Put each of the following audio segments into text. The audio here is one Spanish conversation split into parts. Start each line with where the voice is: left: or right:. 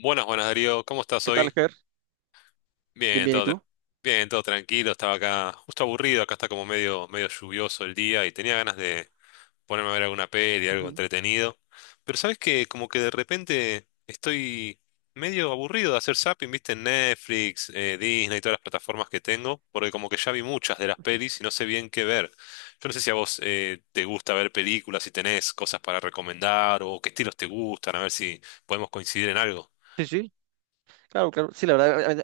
left: Buenas, buenas Darío, ¿cómo estás
right: ¿Qué tal,
left: hoy?
right: Ger? Bien,
left: Bien,
right: bien, ¿y
left: todo, tra-
right: tú?
left: Bien, todo tranquilo, estaba acá justo aburrido, acá está como medio, medio lluvioso el día y tenía ganas de ponerme a ver alguna peli, algo
right: Ujú.
left: entretenido. Pero sabes que como que de repente estoy medio aburrido de hacer zapping, viste, en Netflix, Disney y todas las plataformas que tengo, porque como que ya vi muchas de las pelis y no sé bien qué ver. Yo no sé si a vos te gusta ver películas, si tenés cosas para recomendar o qué estilos te gustan, a ver si podemos coincidir en algo.
right: Sí, sí, claro, claro. Sí, la verdad, ahorita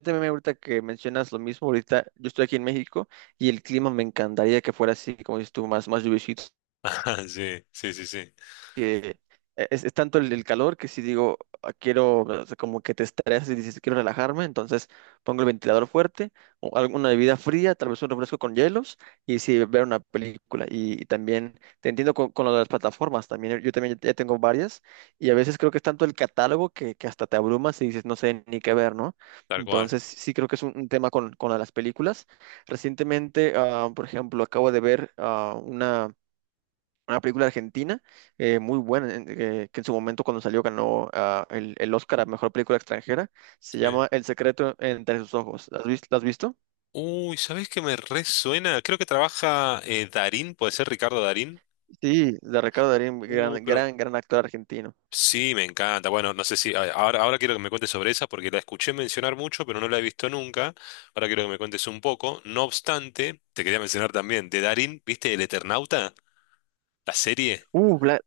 right: ahorita- ahorita que mencionas lo mismo, ahorita yo estoy aquí en México y el clima me encantaría que fuera así, como dices tú, más lluviosito,
left: Sí, sí, sí, sí,
right: que es tanto el calor que si digo, "Ah, quiero, o sea, como que te estresas y dices, quiero relajarme, entonces pongo el ventilador fuerte, o alguna bebida fría, tal vez un refresco con hielos, y si ver una película". Y también te entiendo con, lo de las plataformas, también yo también ya tengo varias, y a veces creo que es tanto el catálogo que hasta te abrumas y dices, no sé ni qué ver, ¿no?
left: tal cual.
right: Entonces sí creo que es un tema con lo de las películas. Recientemente, por ejemplo, acabo de ver una película argentina muy buena, que en su momento cuando salió ganó, el Oscar a Mejor Película Extranjera. Se
left: Sí.
right: llama El secreto entre sus ojos. ¿La has visto?
left: Uy, ¿sabés qué me resuena? Creo que trabaja Darín, puede ser Ricardo Darín.
right: Sí, de Ricardo Darín,
left: Uy,
right: gran,
left: pero
right: gran, gran actor argentino.
left: sí, me encanta. Bueno, no sé si a- ahora, ahora quiero que me cuentes sobre esa porque la escuché mencionar mucho, pero no la he visto nunca. Ahora quiero que me cuentes un poco. No obstante, te quería mencionar también de Darín, ¿viste El Eternauta? La serie.
right: Uh, la-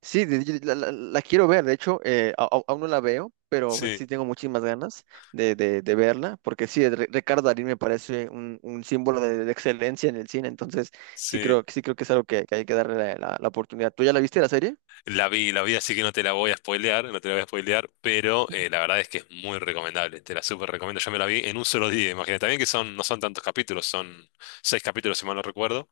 right: sí, la quiero ver, de hecho, aún no la veo, pero pues
left: Sí,
right: sí tengo muchísimas ganas de verla, porque sí, Ricardo Darín me parece un símbolo de excelencia en el cine, entonces sí
left: sí.
right: creo, sí creo que es algo que hay que darle la oportunidad. ¿Tú ya la viste la serie?
left: La vi, así que no te la voy a spoilear, no te la voy a spoilear, pero la verdad es que es muy recomendable, te la súper recomiendo. Yo me la vi en un solo día, imagínate. También que son, no son tantos capítulos, son 6 capítulos, si mal no recuerdo,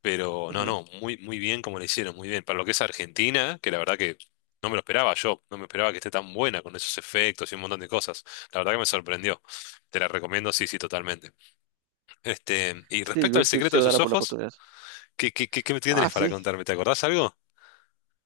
left: pero no,
right: Ujú.
left: no, muy, muy bien como le hicieron, muy bien. Para lo que es Argentina, que la verdad que no me lo esperaba yo, no me esperaba que esté tan buena con esos efectos y un montón de cosas. La verdad que me sorprendió. Te la recomiendo, sí, sí, totalmente. Este, y
right: Sí, yo
left: respecto
right: creo
left: al
right: que sí, sí
left: secreto
right: le
left: de
right: voy a
left: sus
right: dar por la
left: ojos,
right: oportunidad.
left: ¿qué, qué, qué, qué me
right: Ah,
left: tienes para
right: sí.
left: contarme? ¿Te acordás algo?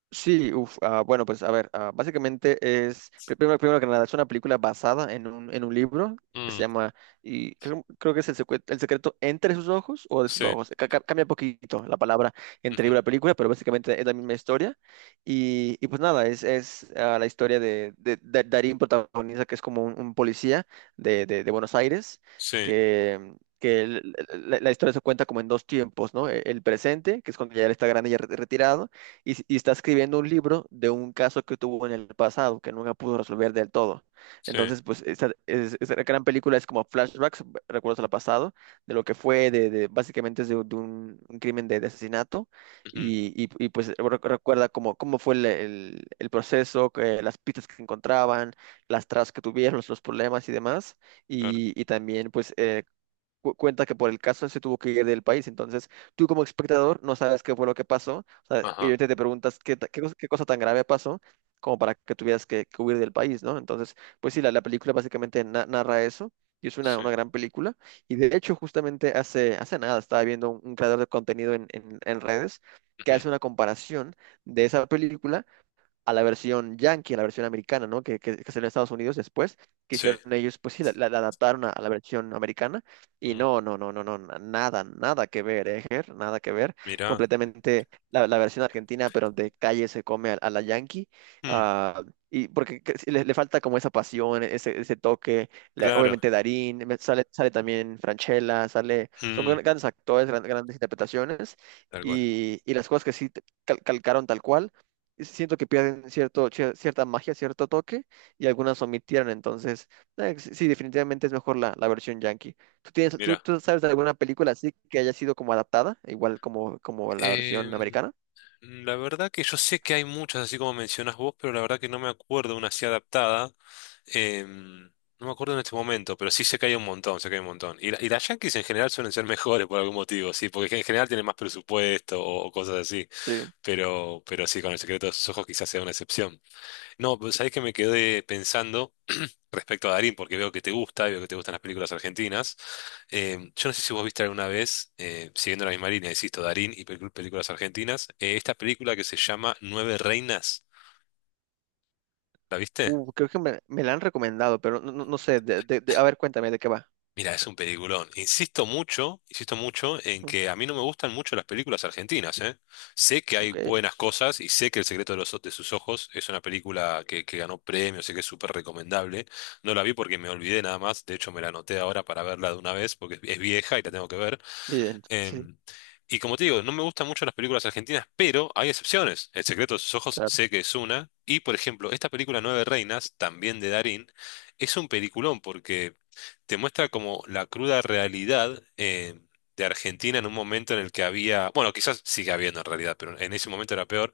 right: Sí, uf, bueno, pues a ver, básicamente es, primero que nada, es una película basada en un libro que
left: Mm,
right: se llama, y creo que es el secreto entre sus ojos o de sus
left: sí,
right: ojos. Cambia poquito la palabra entre
left: ujú,
right: libro y película, pero básicamente es la misma historia. Y pues nada, es la historia de Darín protagonista, que es como un policía de Buenos Aires,
left: sí.
right: que el- la- la historia se cuenta como en dos tiempos, ¿no? El presente, que es cuando ya él está grande y ya retirado, y está escribiendo un libro de un caso que tuvo en el pasado que nunca pudo resolver del todo.
left: Sí,
right: Entonces, pues esta gran película es como flashbacks, recuerdos al pasado, de lo que fue, básicamente es de un crimen de asesinato,
left: ujú,
right: y, pues recuerda cómo fue el proceso, las pistas que encontraban, las tras que tuvieron, los problemas y demás.
left: claro.
right: Y también pues cuenta que por el caso se tuvo que ir del país. Entonces, tú como espectador no sabes qué fue lo que pasó. O sea, y
left: Ajá,
right: ahorita te preguntas qué cosa tan grave pasó como para que tuvieras que huir del país, ¿no? Entonces, pues sí, la película básicamente narra eso. Y es una,
left: sí,
right: una gran película. Y de hecho, justamente hace nada estaba viendo un creador de contenido en redes que
left: ujú,
right: hace una comparación de esa película a la versión yankee, a la versión americana, ¿no? Que salió en Estados Unidos después, que
left: sí.
right: hicieron ellos, pues sí, la adaptaron a, la versión americana, y
left: Mm,
right: no, no, no, no, no, nada, nada que ver, ¿eh, Ger? Nada que ver,
left: mira,
right: completamente la, versión argentina, pero de calle se come a la yankee,
left: mm,
right: uh, y porque sí, le, falta como esa pasión, ese toque. La,
left: claro,
right: obviamente Darín, sale también Franchella, sale, son
left: mm,
right: grandes actores, grandes interpretaciones,
left: tal cual.
right: y las cosas que sí calcaron tal cual, siento que pierden cierta magia, cierto toque, y algunas omitieron. Entonces, sí, sí, definitivamente es mejor la versión yankee. ¿Tú tienes, tú,
left: Mira,
right: tú sabes de alguna película así que haya sido como adaptada, igual como la versión
left: em,
right: americana?
left: la verdad que yo sé que hay muchas, así como mencionas vos, pero la verdad que no me acuerdo una así adaptada. em, no me acuerdo en este momento, pero sí sé que hay un montón, sé que hay un montón. Y las Yankees en general suelen ser mejores por algún motivo, sí, porque en general tienen más presupuesto o cosas así.
right: Sí.
left: Pero sí, con el secreto de sus ojos quizás sea una excepción. No, pues sabés que me quedé pensando respecto a Darín, porque veo que te gusta, y veo que te gustan las películas argentinas. Yo no sé si vos viste alguna vez, siguiendo la misma línea, insisto, Darín y películas argentinas, esta película que se llama Nueve Reinas, ¿la viste?
right: Creo que me la han recomendado, pero no sé. A ver, cuéntame de qué va.
left: Mira, es un peliculón. Insisto mucho en
right: Ujú.
left: que a mí no me gustan mucho las películas argentinas, ¿eh? Sé que hay
right: Ok,
left: buenas cosas y sé que El secreto de los, de sus ojos es una película que ganó premios, sé que es súper recomendable. No la vi porque me olvidé nada más, de hecho me la anoté ahora para verla de una vez porque es vieja y la tengo que ver.
right: bien, sí,
left: Em, y como te digo, no me gustan mucho las películas argentinas, pero hay excepciones. El secreto de sus ojos
right: claro.
left: sé que es una. Y por ejemplo, esta película Nueve Reinas, también de Darín, es un peliculón porque te muestra como la cruda realidad de Argentina en un momento en el que había, bueno, quizás sigue habiendo en realidad, pero en ese momento era peor,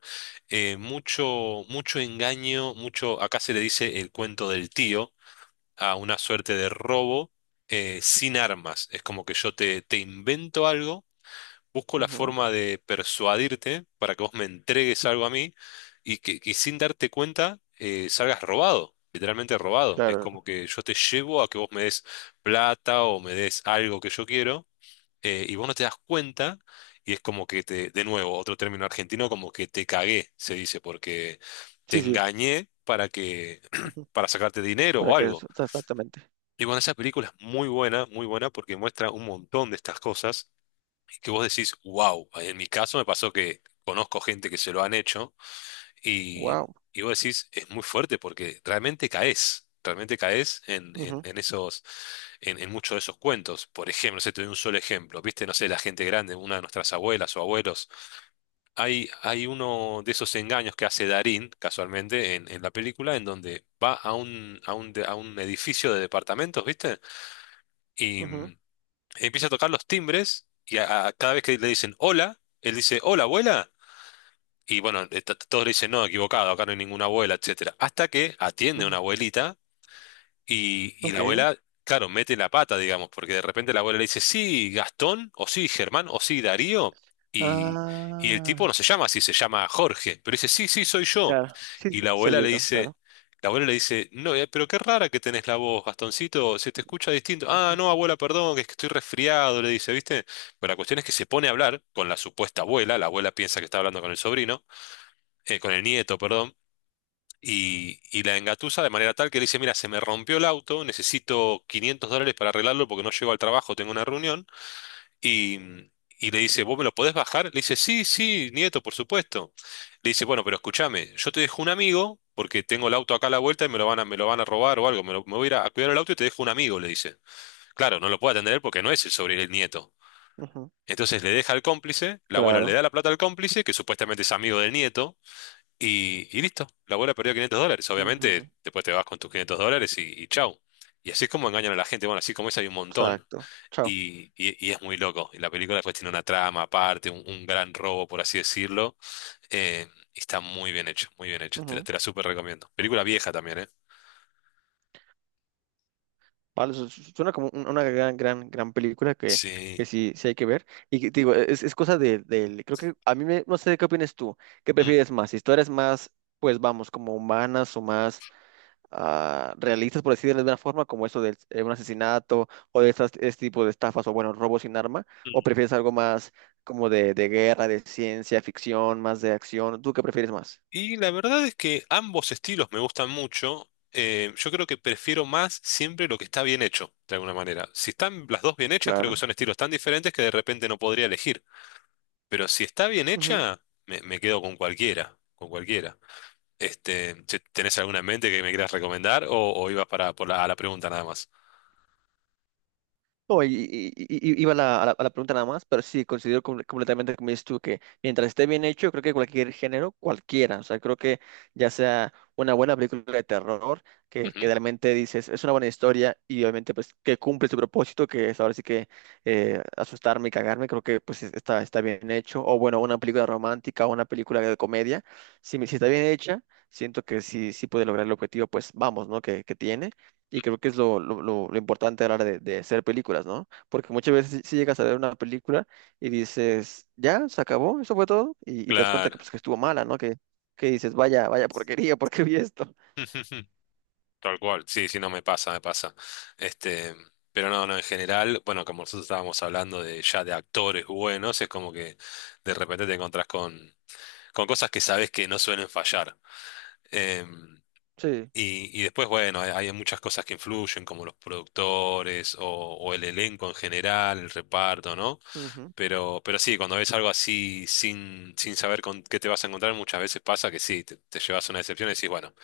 left: mucho, mucho engaño, mucho, acá se le dice el cuento del tío, a una suerte de robo sin armas. Es como que te invento algo, busco la
right: Ujú,
left: forma de persuadirte para que vos me entregues algo a mí y que sin darte cuenta salgas robado, literalmente robado. Es
right: claro,
left: como que yo te llevo a que vos me des plata o me des algo que yo quiero, y vos no te das cuenta y es como que te, de nuevo, otro término argentino, como que te cagué, se dice, porque te
right: sí, sí.
left: engañé para que,
right: Ujú.
left: para sacarte dinero
right: Para
left: o
right: que
left: algo.
right: eso, exactamente.
left: Y bueno, esa película es muy buena porque muestra un montón de estas cosas que vos decís, wow, en mi caso me pasó que conozco gente que se lo han hecho
right: Wow.
left: y vos decís, es muy fuerte porque realmente caes
right: Ujú,
left: en esos, en muchos de esos cuentos. Por ejemplo, se te doy un solo ejemplo, viste, no sé, la gente grande, una de nuestras abuelas o abuelos, hay uno de esos engaños que hace Darín, casualmente, en la película, en donde va a un, a un edificio de departamentos, viste, y
right: ujú,
left: empieza a tocar los timbres cada vez que le dicen hola, él dice hola abuela. Y bueno, todos le dicen no, equivocado, acá no hay ninguna abuela, etcétera. Hasta que atiende
right: ujú.
left: una abuelita y la
right: Ok.
left: abuela, claro, mete la pata, digamos, porque de repente la abuela le dice, sí, Gastón, o sí, Germán, o sí, Darío. Y, y el tipo
right: Ah.
left: no se llama así, se llama Jorge, pero dice, sí, sí, soy yo.
right: Claro, sí,
left: Y la
right: sí,
left: abuela le
right: soy yo,
left: dice,
right: claro.
left: la abuela le dice, no, pero qué rara que tenés la voz, Gastoncito, se te escucha distinto. Ah,
right: Ujú,
left: no, abuela, perdón, que es que estoy resfriado, le dice, ¿viste? Pero la cuestión es que se pone a hablar con la supuesta abuela, la abuela piensa que está hablando con el sobrino, con el nieto, perdón. Y la engatusa de manera tal que le dice, mira, se me rompió el auto, necesito $500 para arreglarlo porque no llego al trabajo, tengo una reunión. Y, y le dice, ¿vos me lo podés bajar? Le dice, sí, sí, nieto, por supuesto. Le dice, bueno, pero escúchame, yo te dejo un amigo porque tengo el auto acá a la vuelta y me lo van a, me lo van a robar o algo, me voy a ir a cuidar el auto y te dejo un amigo, le dice. Claro, no lo puede atender porque no es el sobre el nieto.
right: ujú,
left: Entonces le deja al cómplice, la abuela le
right: claro,
left: da la plata al cómplice, que supuestamente es amigo del nieto y listo, la abuela perdió $500.
right: ujú,
left: Obviamente, después te vas con tus $500 y chau. Y así es como engañan a la gente. Bueno, así como es, hay un montón.
right: exacto. Chao.
left: Y es muy loco. Y la película después tiene una trama aparte, un gran robo, por así decirlo. Eh, y está muy bien hecho, muy bien hecho.
right: Ujú.
left: Te la súper recomiendo. Película vieja también, ¿eh?
right: Vale, suena como una gran, gran, gran película que
left: Sí.
right: sí, sí hay que ver. Y te digo, es cosa de creo que a mí me, no sé qué opinas tú, qué
left: Mm.
right: prefieres más, historias más, pues vamos, como humanas o más realistas, por decirlo de alguna forma, como eso de un asesinato o de este tipo de estafas o bueno, robos sin arma, o prefieres algo más como de guerra, de ciencia ficción, más de acción. ¿Tú qué prefieres más?
left: Y la verdad es que ambos estilos me gustan mucho. Yo creo que prefiero más siempre lo que está bien hecho, de alguna manera. Si están las dos bien hechas, creo que
right: Claro.
left: son estilos tan diferentes que de repente no podría elegir. Pero si está bien
right: Ujú.
left: hecha, me quedo con cualquiera, con cualquiera. Este, che, ¿tenés alguna en mente que me quieras recomendar o ibas para por la, a la pregunta nada más?
right: No, y iba a la pregunta nada más, pero sí, considero completamente, como dices tú, que mientras esté bien hecho, creo que cualquier género, cualquiera, o sea, creo que ya sea una buena película de terror, que
left: Ujú,
right: realmente dices, es una buena historia y obviamente pues que cumple su propósito, que es ahora sí que asustarme y cagarme, creo que pues está bien hecho, o bueno, una película romántica o una película de comedia, si está bien hecha, siento que sí, sí puede lograr el objetivo, pues vamos, ¿no? Que tiene. Y creo que es lo importante a la hora de hacer películas, ¿no? Porque muchas veces si llegas a ver una película y dices, ya, se acabó, eso fue todo, y te das cuenta
left: claro.
right: pues, que estuvo mala, ¿no? Que dices, vaya, vaya porquería, ¿por qué vi esto?
left: Tal cual, sí, sí, no me pasa, me pasa. Este, pero no, no, en general, bueno, como nosotros estábamos hablando de ya de actores buenos, es como que de repente te encontrás con cosas que sabes que no suelen fallar. Em,
right: Sí.
left: y después, bueno, hay muchas cosas que influyen, como los productores o el elenco en general, el reparto, ¿no?
right: Ujú.
left: Pero sí, cuando ves algo así sin, sin saber con qué te vas a encontrar, muchas veces pasa que sí, te llevas una decepción y decís, bueno,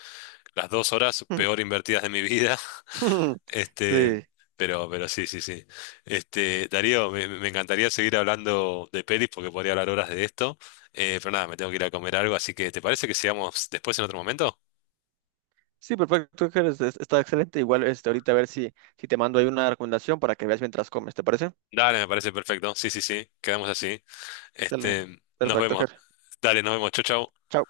left: las 2 horas peor invertidas de mi vida. Este,
right: Sí.
left: pero sí, sí, sí. Este, Darío, me encantaría seguir hablando de pelis porque podría hablar horas de esto. Pero nada, me tengo que ir a comer algo, así que ¿te parece que sigamos después en otro momento?
right: Sí, perfecto, Ángeles, está excelente. Igual, ahorita a ver si te mando ahí una recomendación para que veas mientras comes, ¿te parece?
left: Dale, me parece perfecto. Sí, sí, sí. Quedamos así. Este,
right: Excelente.
left: nos
right: Perfecto,
left: vemos.
right: Ger.
left: Dale, nos vemos. Chau, chau.
right: Chao.